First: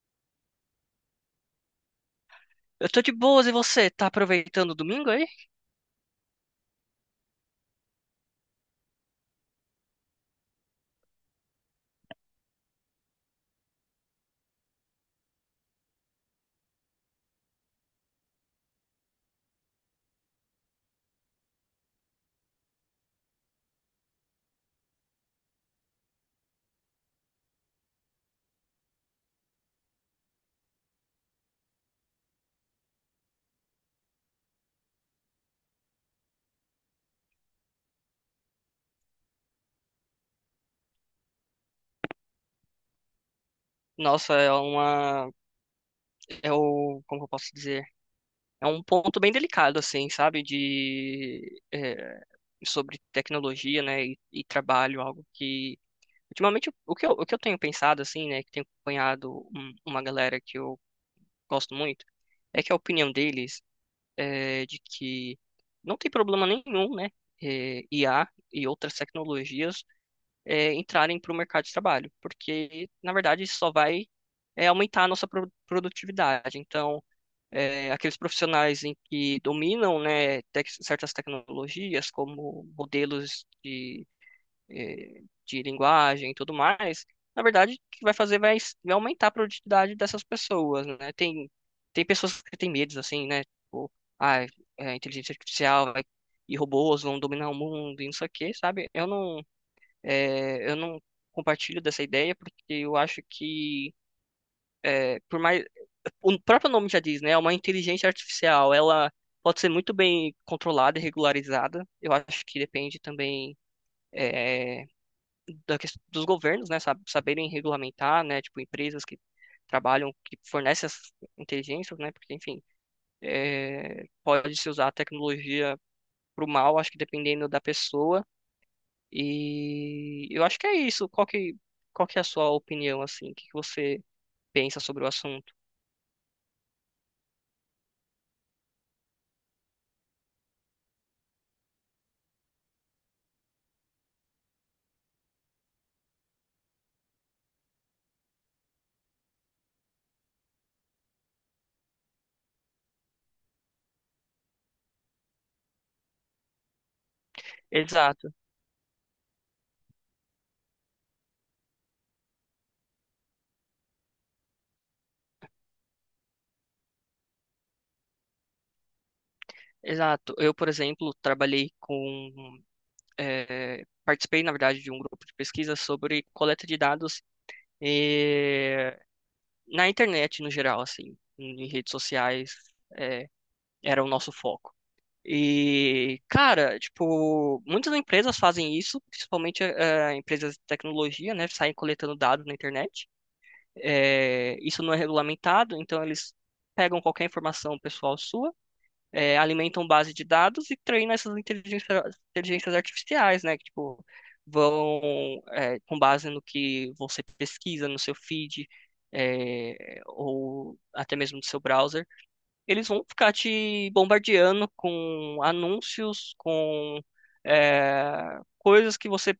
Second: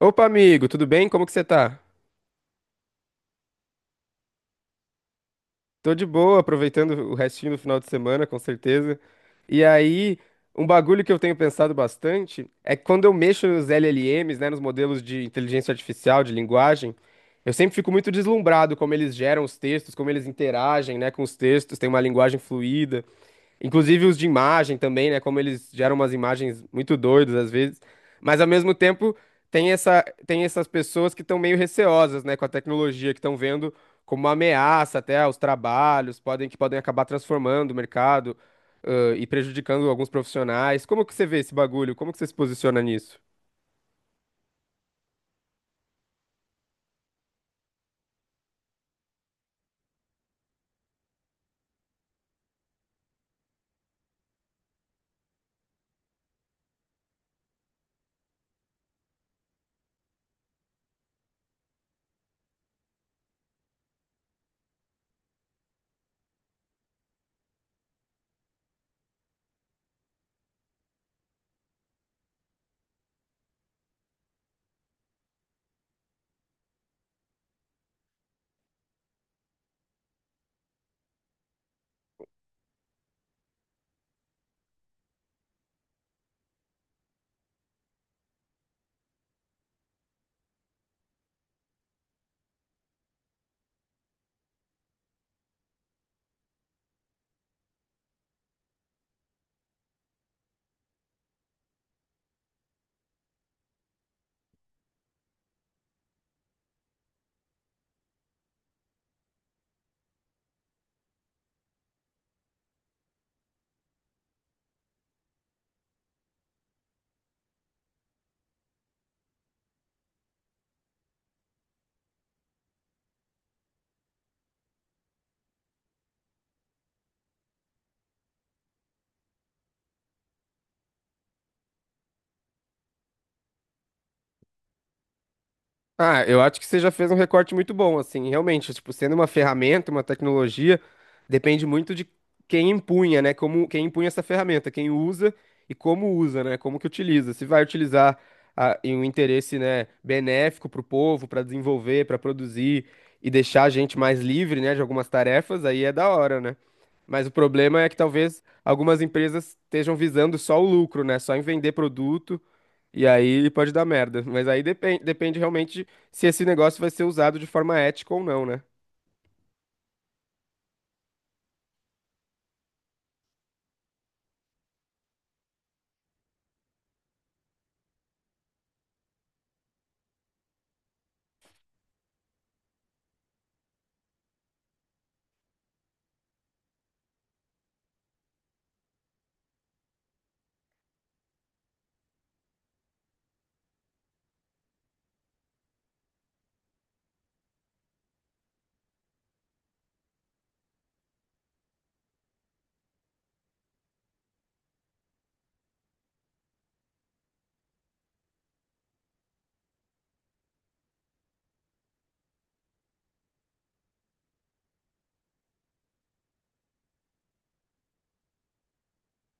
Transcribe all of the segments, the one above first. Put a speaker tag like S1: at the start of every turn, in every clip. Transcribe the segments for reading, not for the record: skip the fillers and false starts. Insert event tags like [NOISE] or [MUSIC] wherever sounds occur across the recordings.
S1: Opa, amigo, tudo bem? Como que você tá?
S2: Eu tô de boas e você? Tá aproveitando o domingo aí?
S1: Tô de boa, aproveitando o restinho do final de semana, com certeza. E aí, um bagulho que eu tenho pensado bastante é que quando eu mexo nos LLMs, né, nos modelos de inteligência artificial, de linguagem, eu sempre fico muito deslumbrado como eles geram os textos, como eles interagem, né, com os textos, tem uma linguagem fluida. Inclusive os de imagem também, né? Como eles geram umas imagens muito doidas às vezes. Mas ao mesmo tempo tem essas pessoas que estão meio receosas, né, com a tecnologia, que estão vendo como uma ameaça até aos trabalhos, podem acabar transformando o mercado, e prejudicando alguns profissionais. Como que você vê esse bagulho? Como que você se posiciona nisso?
S2: Nossa, é uma. É o. Como que eu posso dizer? É um ponto bem delicado, assim, sabe? Sobre tecnologia, né? E trabalho, algo que. Ultimamente, o que eu tenho pensado, assim, né? Que tenho acompanhado uma galera que eu gosto muito, é que a opinião deles é de que não tem problema nenhum, né? IA e outras tecnologias entrarem para o mercado de trabalho, porque, na verdade, isso só vai aumentar a nossa produtividade. Então, aqueles profissionais em que dominam, né, certas tecnologias, como modelos de, de linguagem e tudo mais, na verdade, o que vai fazer vai aumentar a produtividade dessas pessoas, né? Tem pessoas que têm medos, assim, né? Tipo, ah, inteligência artificial e robôs vão dominar o mundo e não sei o quê, sabe? Eu não compartilho dessa ideia porque eu acho que, é, por mais, o próprio nome já diz, né? É uma inteligência artificial. Ela pode ser muito bem controlada e regularizada. Eu acho que depende também é, dos governos, né? Saberem regulamentar, né? Tipo, empresas que trabalham, que fornecem essas inteligências, né? Porque, enfim, pode-se usar a tecnologia para o mal, acho que dependendo da pessoa. E eu acho que é isso. Qual que é a sua opinião, assim? O que que você pensa sobre o assunto?
S1: Ah, eu acho que você já fez um recorte muito bom, assim, realmente, tipo, sendo uma ferramenta, uma tecnologia, depende muito de quem empunha, né? Como quem empunha essa ferramenta, quem usa e como usa, né? Como que utiliza. Se vai utilizar ah, em um interesse, né, benéfico para o povo, para desenvolver, para produzir e deixar a gente mais livre, né, de algumas tarefas, aí é da hora, né? Mas o problema é que
S2: Exato,
S1: talvez algumas empresas estejam visando só o lucro, né? Só em vender produto e aí pode dar merda. Mas aí depende, depende realmente se esse negócio vai ser usado de forma ética ou não, né?
S2: exato. Eu, por exemplo, trabalhei com... participei, na verdade, de um grupo de pesquisa sobre coleta de dados eh, na internet, no geral, assim, em redes sociais, eh, era o nosso foco. E, cara, tipo, muitas empresas fazem isso, principalmente empresas de tecnologia, né? Saem coletando dados na internet. É, isso não é regulamentado, então eles pegam qualquer informação pessoal sua, alimentam base de dados e treinam inteligências artificiais, né? Que, tipo, vão, com base no que você pesquisa no seu feed, ou até mesmo no seu browser, eles vão ficar te bombardeando com anúncios, com coisas que você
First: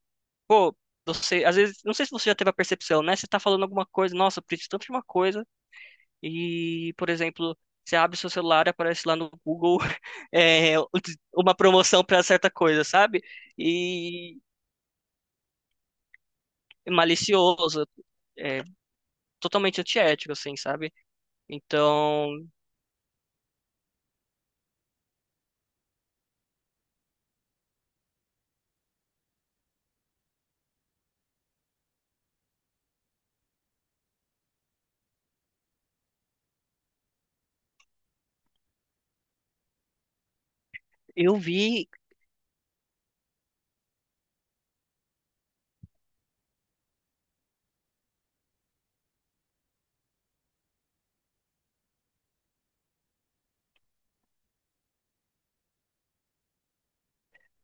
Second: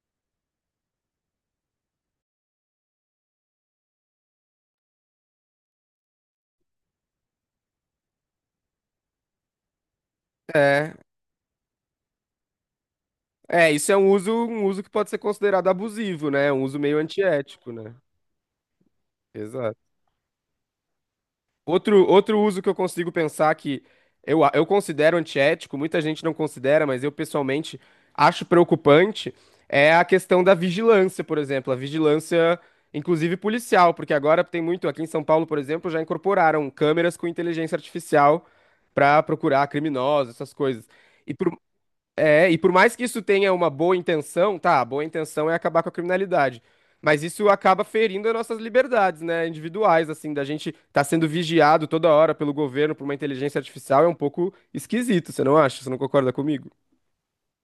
S2: Pô, você, às vezes, não sei se você já teve a percepção, né? Você tá falando alguma coisa, nossa, eu preciso tanto de uma coisa, e, por exemplo, você abre seu celular e aparece lá no Google [LAUGHS] é,
S1: É,
S2: uma promoção para certa coisa, sabe?
S1: é, isso é
S2: E
S1: um uso que pode ser considerado abusivo, né? É um uso meio antiético,
S2: malicioso,
S1: né?
S2: é, totalmente
S1: Exato.
S2: antiético, assim, sabe?
S1: Outro,
S2: Então,
S1: outro uso que eu consigo pensar que eu considero antiético, muita gente não considera, mas eu pessoalmente acho preocupante, é a questão da vigilância, por exemplo, a vigilância, inclusive policial, porque agora tem muito, aqui em São Paulo, por exemplo, já incorporaram câmeras com inteligência artificial para procurar criminosos, essas coisas. E
S2: eu
S1: por,
S2: vi,
S1: e por mais que isso tenha uma boa intenção, tá, a boa intenção é acabar com a criminalidade. Mas isso acaba ferindo as nossas liberdades, né, individuais, assim, da gente estar sendo vigiado toda hora pelo governo por uma inteligência artificial é um pouco esquisito, você não acha? Você não concorda comigo?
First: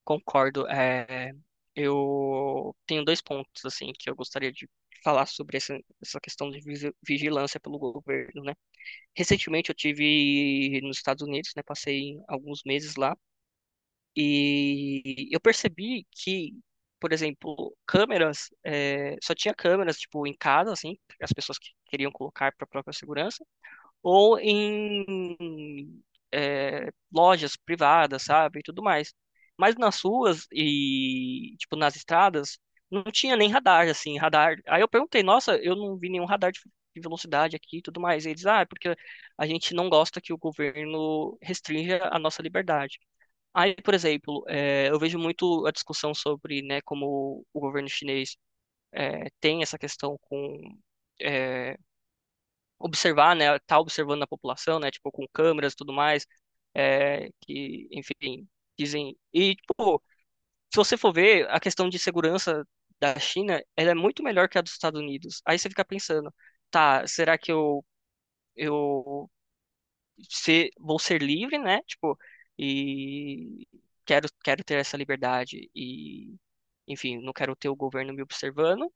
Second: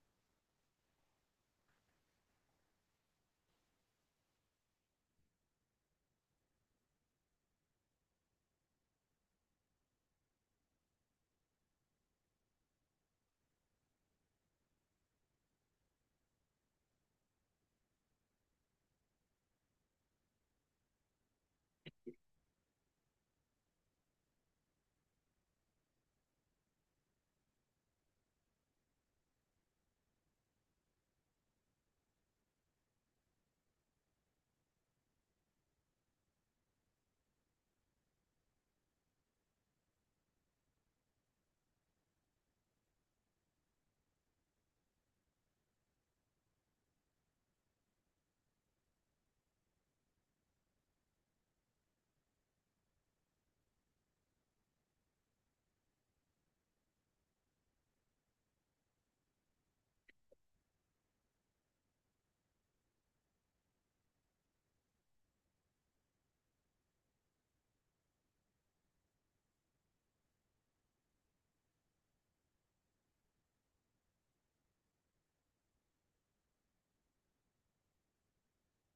S2: concordo, eu tenho 2 pontos, assim, que eu gostaria de falar sobre essa questão de vigilância pelo governo, né? Recentemente eu tive nos Estados Unidos, né? Passei alguns meses lá e eu percebi que, por exemplo, câmeras, só tinha câmeras tipo em casa, assim, as pessoas que queriam colocar para própria segurança ou em lojas privadas, sabe, e tudo mais. Mas nas ruas e, tipo, nas estradas, não tinha nem radar, assim, radar. Aí eu perguntei, nossa, eu não vi nenhum radar de velocidade aqui e tudo mais. E eles, ah, é porque a gente não gosta que o governo restrinja a nossa liberdade. Aí, por exemplo, é, eu vejo muito a discussão sobre, né, como o governo chinês tem essa questão com eh, observar, né, tá observando a população, né, tipo, com câmeras e tudo mais, é, que, enfim, dizem. E, tipo, se você for ver, a questão de segurança da China, ela é muito melhor que a dos Estados Unidos. Aí você fica pensando, tá, será que eu se, vou ser livre, né, tipo, e quero ter essa liberdade e, enfim, não quero ter o governo me observando,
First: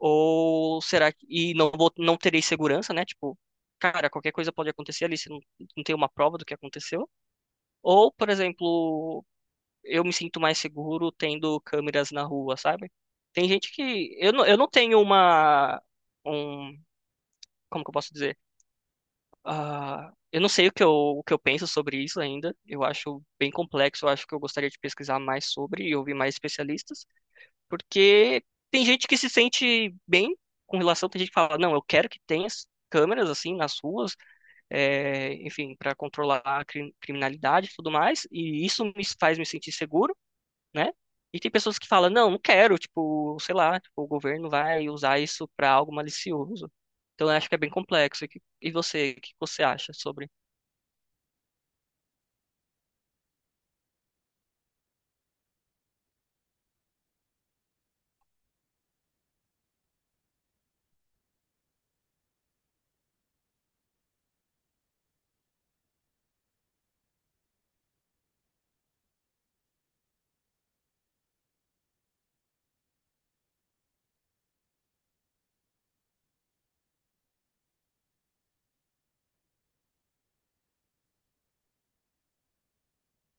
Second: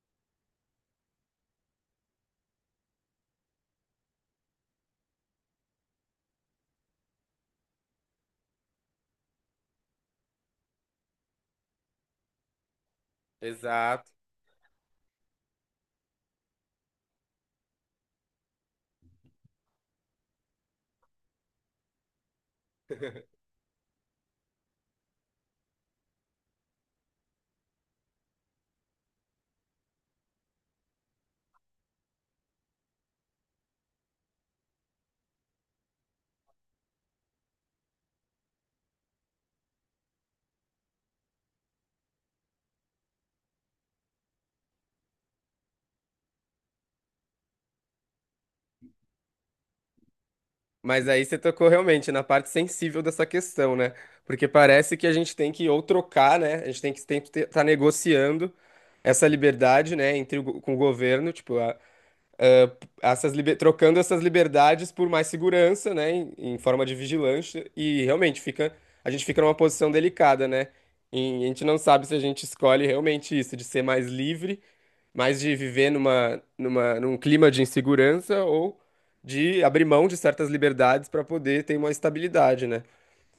S2: Ou será que. E não, vou- não terei segurança, né? Tipo, cara, qualquer coisa pode acontecer ali, você não, não tem uma prova do que aconteceu. Ou, por exemplo, eu me sinto mais seguro tendo câmeras na rua, sabe? Tem gente
S1: Exato.
S2: que. Eu não tenho uma. Um, como que eu posso dizer? Ah, eu não sei o que eu penso sobre isso ainda. Eu acho bem complexo, eu acho que eu gostaria de pesquisar mais sobre e ouvir mais especialistas. Porque tem gente que se sente bem com relação, tem gente que fala, não, eu quero que tenha as câmeras assim nas ruas, enfim, para controlar a criminalidade e tudo mais, e isso me faz me sentir seguro, né? E tem pessoas que falam, não, não quero, tipo, sei lá, tipo, o governo vai usar isso para algo malicioso. Então eu acho que é bem complexo. E você, o que você acha sobre?
S1: Mas aí você tocou realmente na parte sensível dessa questão, né? Porque parece que a gente tem que ou trocar, né? A gente tem que estar negociando essa liberdade, né, entre com o governo, tipo, trocando essas liberdades por mais segurança, né, em, em forma de vigilância, e realmente fica, a gente fica numa posição delicada, né? E a gente não sabe se a gente escolhe realmente isso, de ser mais livre, mais de viver num clima de insegurança ou de abrir mão de certas liberdades para poder ter uma estabilidade, né?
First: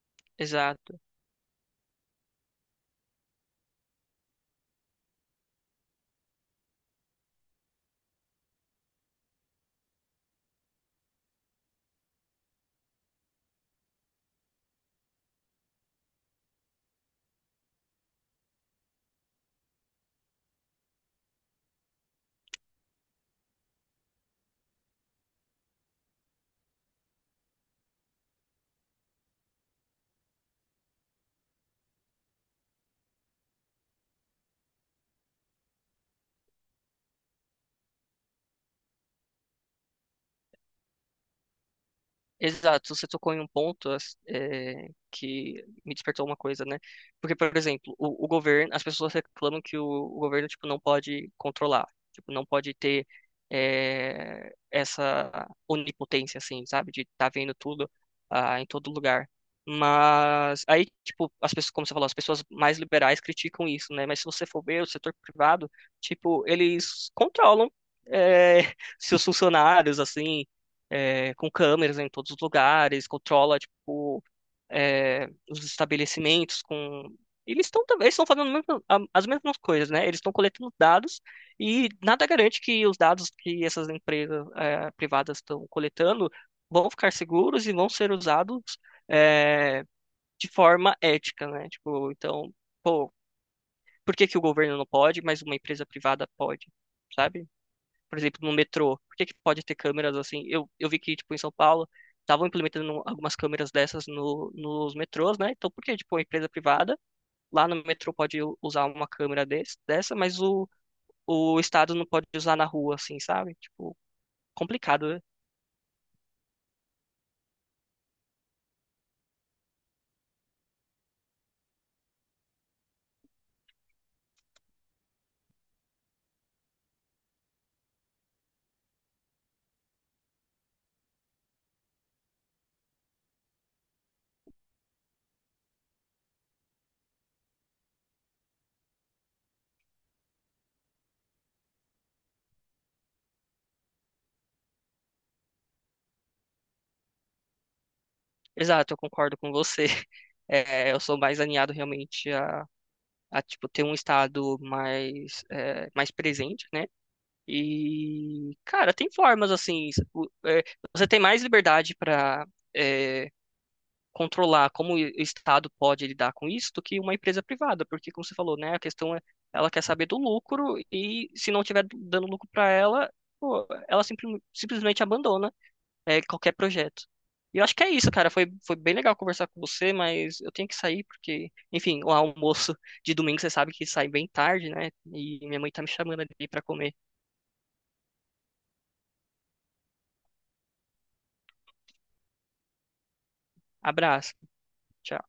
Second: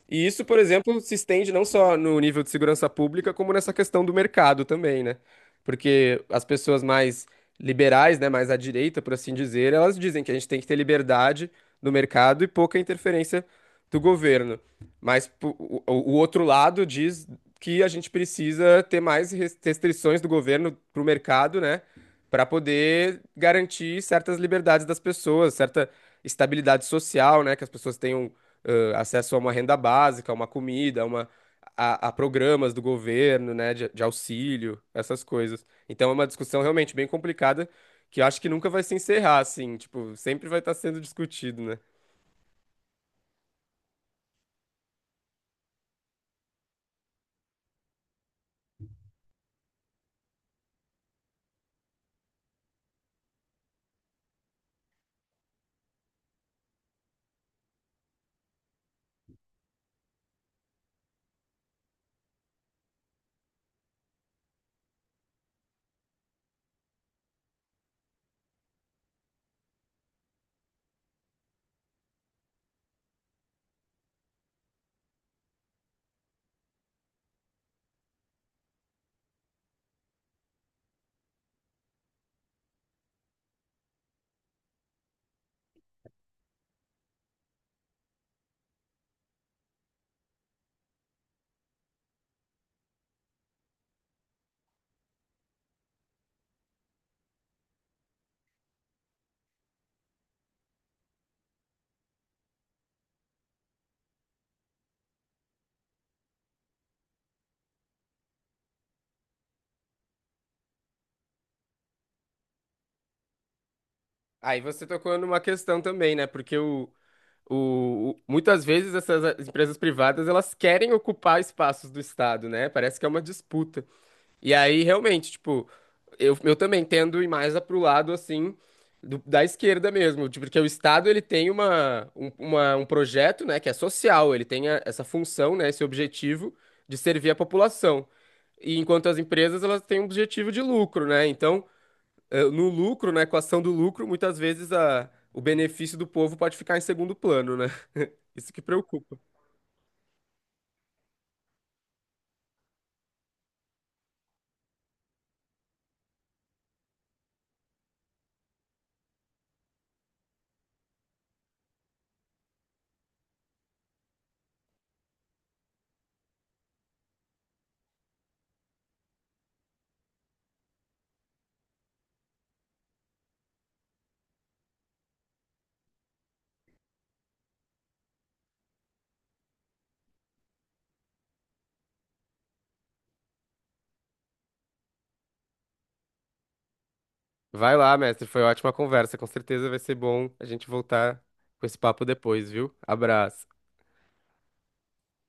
S1: E isso, por exemplo,
S2: Exato.
S1: se estende não só no nível de segurança pública, como nessa questão do mercado também, né? Porque as pessoas mais liberais, né, mais à direita, por assim dizer, elas dizem que a gente tem que ter liberdade no mercado e pouca interferência do governo. Mas o outro lado diz que a gente precisa ter mais restrições do governo para o mercado, né, para poder garantir certas liberdades das pessoas, certa estabilidade social, né, que as pessoas tenham acesso a uma renda básica, a uma comida, a programas do governo, né, de auxílio, essas coisas. Então é uma discussão realmente bem complicada que eu acho que nunca vai se encerrar, assim, tipo, sempre vai estar sendo discutido, né?
S2: Exato, você tocou em um ponto que me despertou uma coisa, né? Porque, por exemplo, o governo, as pessoas reclamam que o governo, tipo, não pode controlar, tipo, não pode ter essa onipotência, assim, sabe? De estar vendo tudo ah, em todo lugar. Mas aí, tipo, as pessoas, como você falou, as pessoas mais liberais criticam isso, né? Mas se você for ver o setor privado, tipo, eles controlam eh, [LAUGHS] seus funcionários, assim com câmeras em todos os lugares, controla tipo os estabelecimentos com eles estão fazendo as mesmas coisas, né? Eles estão coletando dados e nada garante que os dados que essas empresas privadas estão coletando vão ficar seguros e vão ser usados é, de forma ética, né? Tipo, então, pô, por que que o governo não pode, mas uma empresa privada pode? Sabe? Por exemplo, no metrô? Por que que pode ter câmeras assim? Eu vi que, tipo, em São Paulo, estavam implementando algumas câmeras dessas no, nos metrôs, né? Então, por que, tipo, uma empresa privada lá no metrô pode usar uma câmera dessa, mas o Estado não pode usar na rua, assim, sabe? Tipo,
S1: Aí você
S2: complicado,
S1: tocou
S2: né?
S1: numa questão também, né? Porque o- muitas vezes essas empresas privadas elas querem ocupar espaços do Estado, né? Parece que é uma disputa. E aí, realmente, tipo, eu também tendo ir mais pro lado, assim, do- da esquerda mesmo, tipo, porque o Estado, ele tem um projeto, né, que é social, ele tem essa função, né, esse objetivo de servir a população. E enquanto as empresas, elas têm um objetivo de lucro, né, então, eh, no lucro, na equação do lucro, muitas vezes o benefício do povo pode ficar em segundo plano, né, [LAUGHS] isso que
S2: Exato, eu
S1: preocupa.
S2: concordo com você. [LAUGHS] É, eu sou mais alinhado realmente a tipo, ter um Estado mais, é, mais presente, né? E, cara, tem formas assim. Você tem mais liberdade para controlar como o Estado pode lidar com isso do que uma empresa privada, porque, como você falou, né, a questão é ela quer saber do lucro e se não tiver dando lucro para ela, pô, ela simplesmente abandona qualquer projeto. E eu acho que é isso, cara. Foi bem legal conversar com você, mas eu tenho que sair porque, enfim, o almoço de domingo você sabe que sai bem tarde, né? E minha mãe tá me chamando ali para comer.
S1: Vai lá, mestre. Foi ótima conversa. Com certeza vai ser bom a gente voltar com esse papo depois, viu? Abraço.
S2: Abraço. Tchau.